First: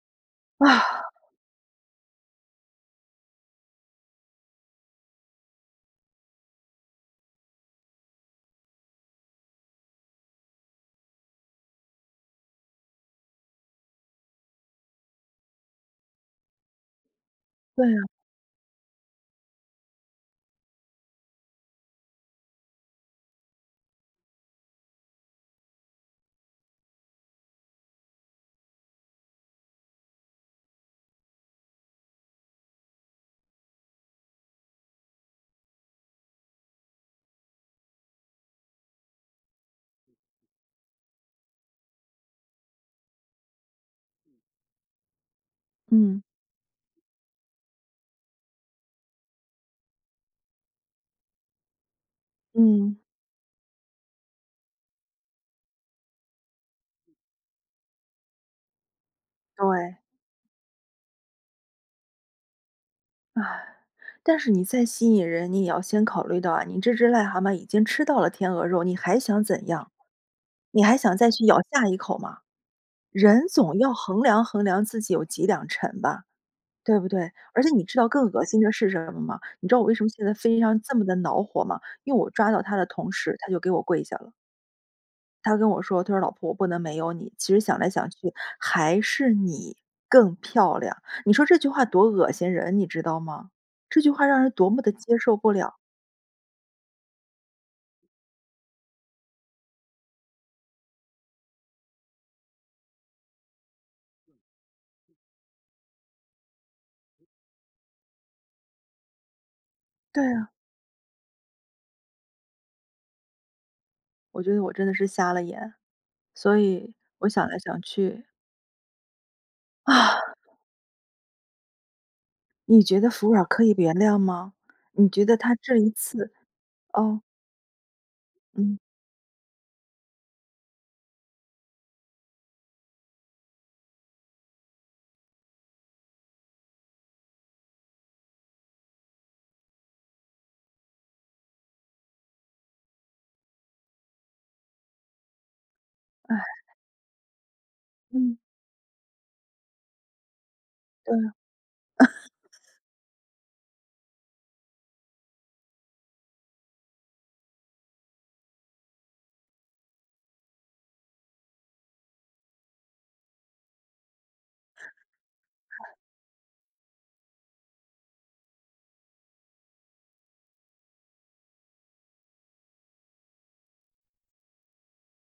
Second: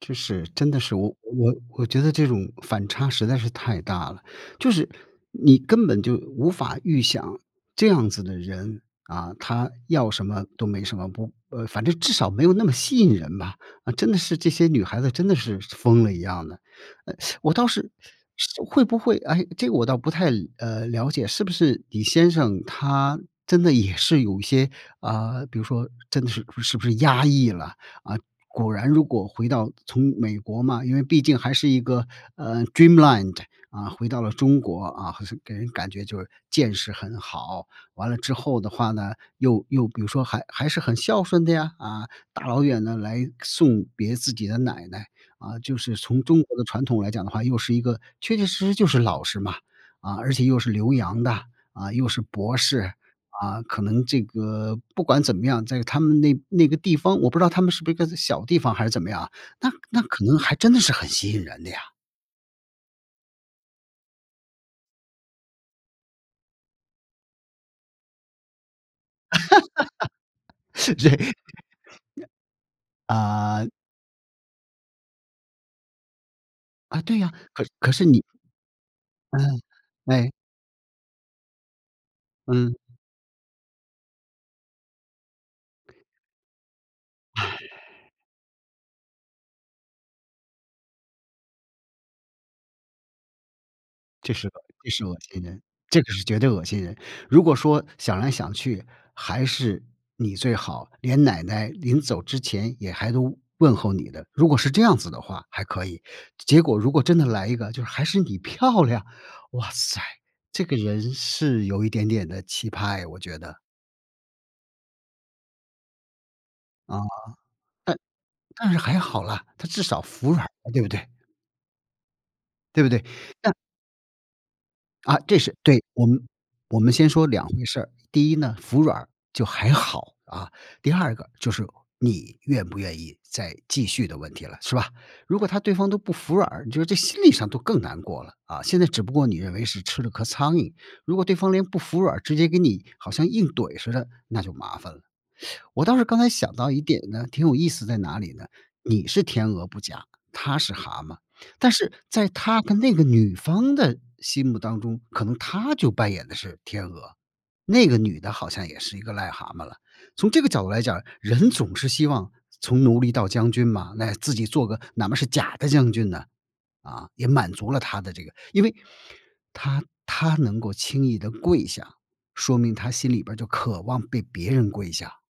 就是真的哇。是我我我觉得这种反差实在是太大了，就是你根本就无法预想这样子的人，啊，他要什么都没什么，不呃，反正至少没有那么吸引人吧，啊，真的是这些女孩子真的是疯了一样的。诶，我倒对是啊。是会不会诶，这个我倒不太，呃，了解。是不是你先生他真的也是有一些，啊，比如说真的是是不是压抑了？啊，果然如果回到从美国嘛，因为毕竟还是一个，呃，dreamland，啊，回到了中国，啊，好像给人感觉就是见识很好，完了之后的话呢又又比如说还还是很孝顺的呀，啊，大老远呢，来送别自己的奶奶。啊，就是嗯。从中国的传统来讲的话，又是一个确确实实就是老师嘛，啊，而且又是留洋的，啊，又是博士，嗯。啊，可能这个不管怎么样，在他们那那个地方，我不知道他们是不是一个小地方还是怎么样啊，那对。那可能还真的是很吸引人的呀。唉，但是你再吸引人，你也要先考虑到啊，你这只癞蛤蟆已经吃到了天鹅肉，你还想怎样？你还想再对。去咬下一口吗？人啊。总要衡量衡量自己有几两沉吧，啊，对不对呀，对？而可且你可知是道你更恶心的是什么吗？嗯，你知道我为什么现哎。在在飞机上这么地恼火吗？因为我抓到嗯。他的同时，他就给我跪下了。他跟我说，他说：“老婆不能没有你，其实想来想唉。去还是你更漂亮”，你说这句话多恶心人你知道吗？这句话这让是人个多么这地是接恶受心不人，了。这个是绝对恶心人。如果说想来想去，还是你最好连奶奶临走之前也还都问候你的，如果是这样子的话，还可以。结果如果真的来一个就是还是你漂亮，哇塞，对啊。这个人是有一点点的奇葩诶，我觉得。我觉得我真的是瞎了眼，所以啊，我想来想但-去但是还好了，他至少啊。服软儿了，对不对？对你不觉对？得服软儿那可以原谅吗？你啊，觉得这他是这对。一我们次我们先哦。说两回事儿，第一呢，嗯。服软儿就还好啊，第二个就是你愿不愿意再继续的问题了，是吧？如果他对方都不服软儿，你就是这心理上都更难过了，啊，现在只不过你认为是吃了颗苍蝇，如果对方连不服软儿直接给你好像硬怼似的，那就麻烦了。我倒是刚才想唉。到一点呢，挺有意思在哪里嗯。呢？你是天鹅不假，他是蛤对。蟆，但是在他 跟那个女方的心目当中，可能他就扮演的是天鹅，那个女的好像也是一个癞蛤蟆了。从这个角度来讲，人总是希望从奴隶到将军嘛，那自己做个哪嘛是假的将军呢，啊，也满足了他的这个因为他他能够轻易地跪下，说明他心里边儿就渴望被别人跪下。